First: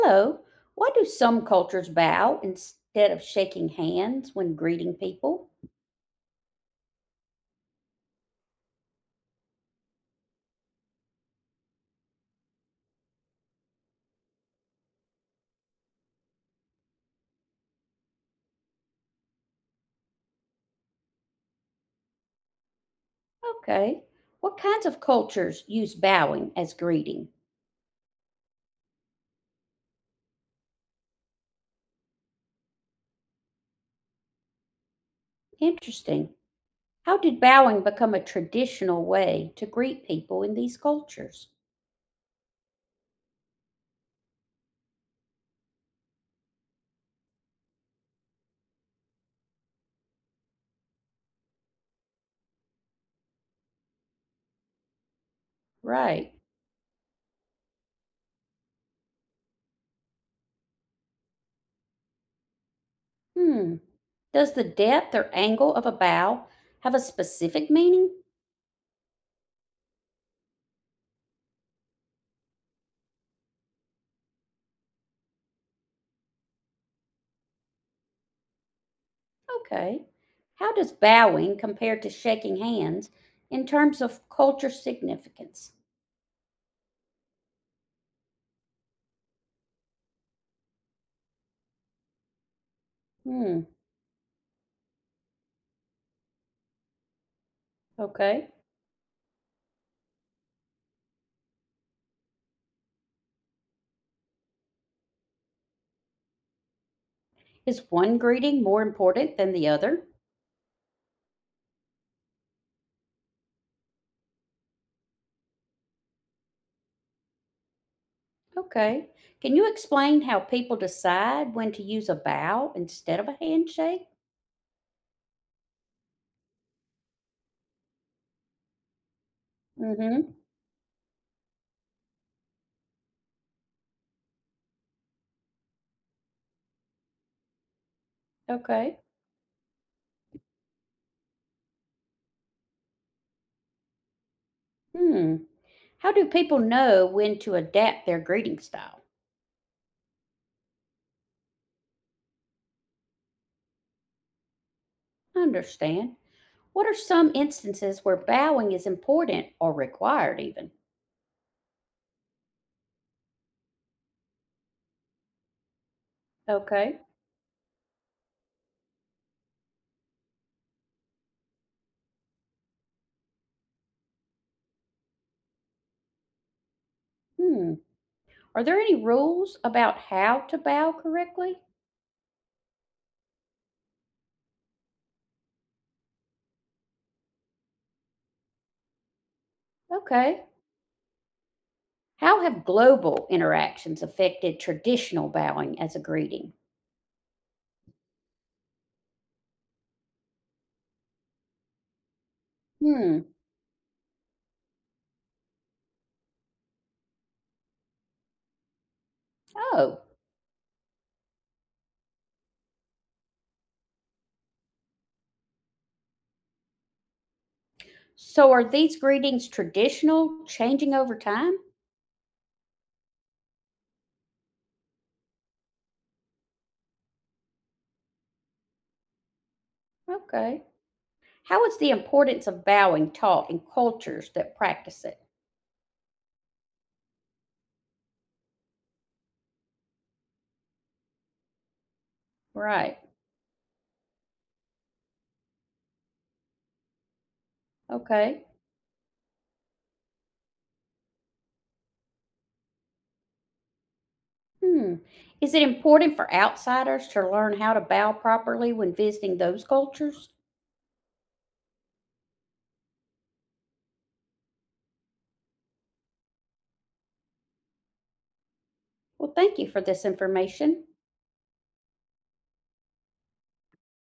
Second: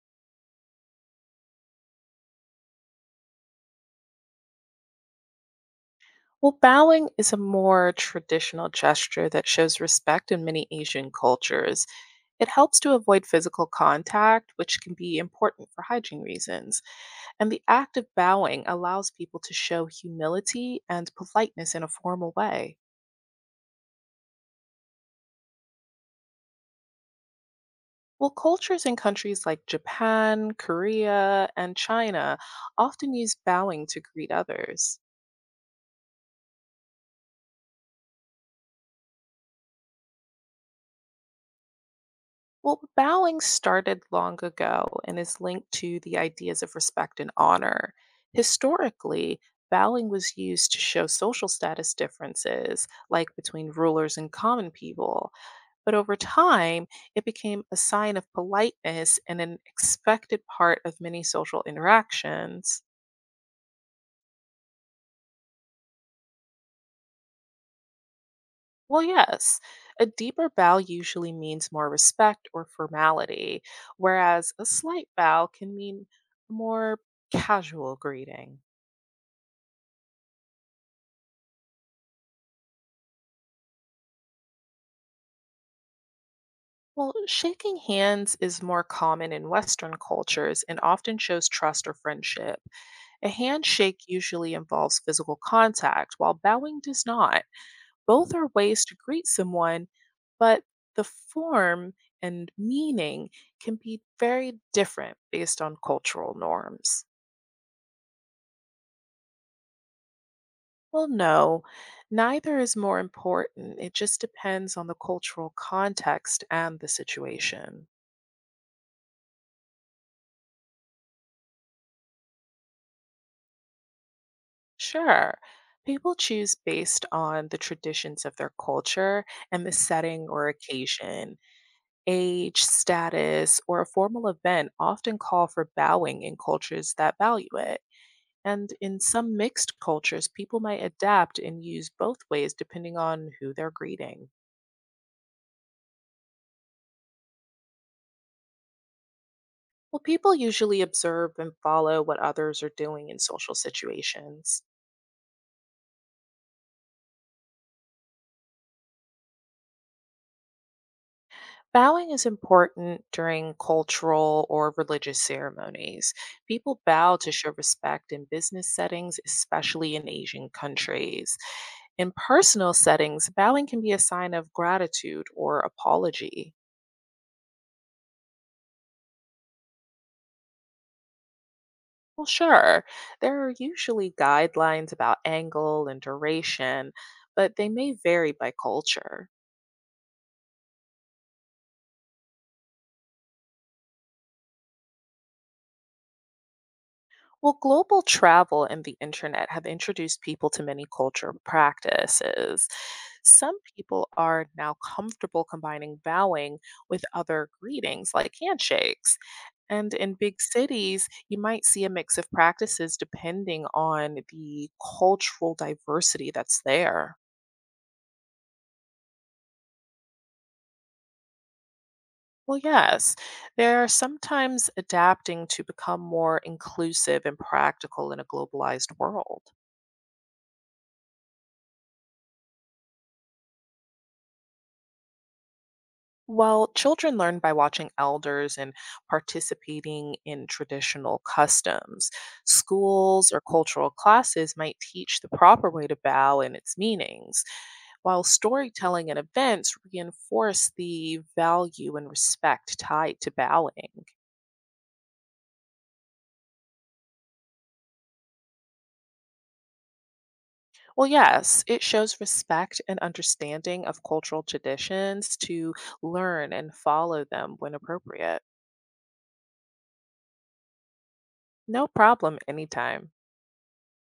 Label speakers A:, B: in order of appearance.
A: Hello. Why do some cultures bow instead of shaking hands when greeting people?
B: Well, bowing is a more traditional gesture that shows respect in many Asian cultures. It helps to avoid physical contact, which can be important for hygiene reasons. And the act of bowing allows people to show humility and politeness in a formal way.
A: Okay. What kinds of cultures use bowing as greeting?
B: Well, cultures in countries like Japan, Korea, and China often use bowing to greet others.
A: Interesting. How did bowing become a traditional way to greet people in these cultures?
B: Well, bowing started long ago and is linked to the ideas of respect and honor. Historically, bowing was used to show social status differences, like between rulers and common people. But over
A: Right.
B: time, it became a sign of politeness and an expected part of many social interactions.
A: Hmm. Does the depth or angle of a bow have a specific meaning?
B: Well, yes, a deeper bow usually means more respect or formality, whereas a slight bow can mean more casual greeting.
A: Okay. How does bowing compare to shaking hands in terms of culture significance?
B: Well, shaking hands is more common in Western cultures and often shows trust or friendship. A
A: Hmm.
B: handshake usually involves physical contact, while bowing does not. Both are
A: Okay.
B: ways to greet someone, but the form and meaning can be very different based on cultural norms.
A: Is one greeting more important than the other?
B: Well, no, neither is more important. It just depends on the cultural context and the situation.
A: Okay. Can you explain how people decide when to use a bow instead of a handshake?
B: Sure, people choose based on the traditions of their culture and the setting
A: Mm-hmm.
B: or occasion. Age, status, or a formal event often call for bowing in cultures that value it. And
A: Okay.
B: in some mixed cultures, people might adapt and use both ways depending on who they're greeting.
A: Hmm. How do people know when to adapt their greeting style?
B: Well, people usually observe and follow what others are doing in social situations.
A: I understand. What are some instances where bowing is important or required even?
B: Bowing is important during cultural or religious ceremonies. People
A: Okay.
B: bow to show respect in business settings, especially in Asian countries. In personal settings, bowing can be a sign of gratitude or apology.
A: Hmm. Are there any rules about how to bow correctly?
B: Well, sure, there are usually guidelines about angle and duration, but they may vary by culture.
A: Okay. How have global interactions affected traditional bowing as a greeting?
B: Well, global travel and the internet have introduced people to many culture practices.
A: Hmm.
B: Some people are now comfortable combining bowing with other greetings like handshakes. And
A: Oh,
B: in big cities, you might see a mix of practices depending on the cultural diversity that's there.
A: so are these greetings traditional, changing over time?
B: Well, yes, they're sometimes adapting to become more inclusive and practical in a globalized world.
A: Okay. How is the importance of bowing taught in cultures that practice it?
B: Well, children learn by watching elders and participating in traditional customs.
A: Right.
B: Schools or cultural classes might teach the proper way to bow and its meanings, while
A: Okay.
B: storytelling and events reinforce the value and respect tied to bowing.
A: Hmm. Is it important for outsiders to learn how to bow properly when visiting those cultures?
B: Well, yes, it shows respect and understanding of cultural traditions to learn and follow them when appropriate.
A: Well, thank you for this information.
B: No problem anytime.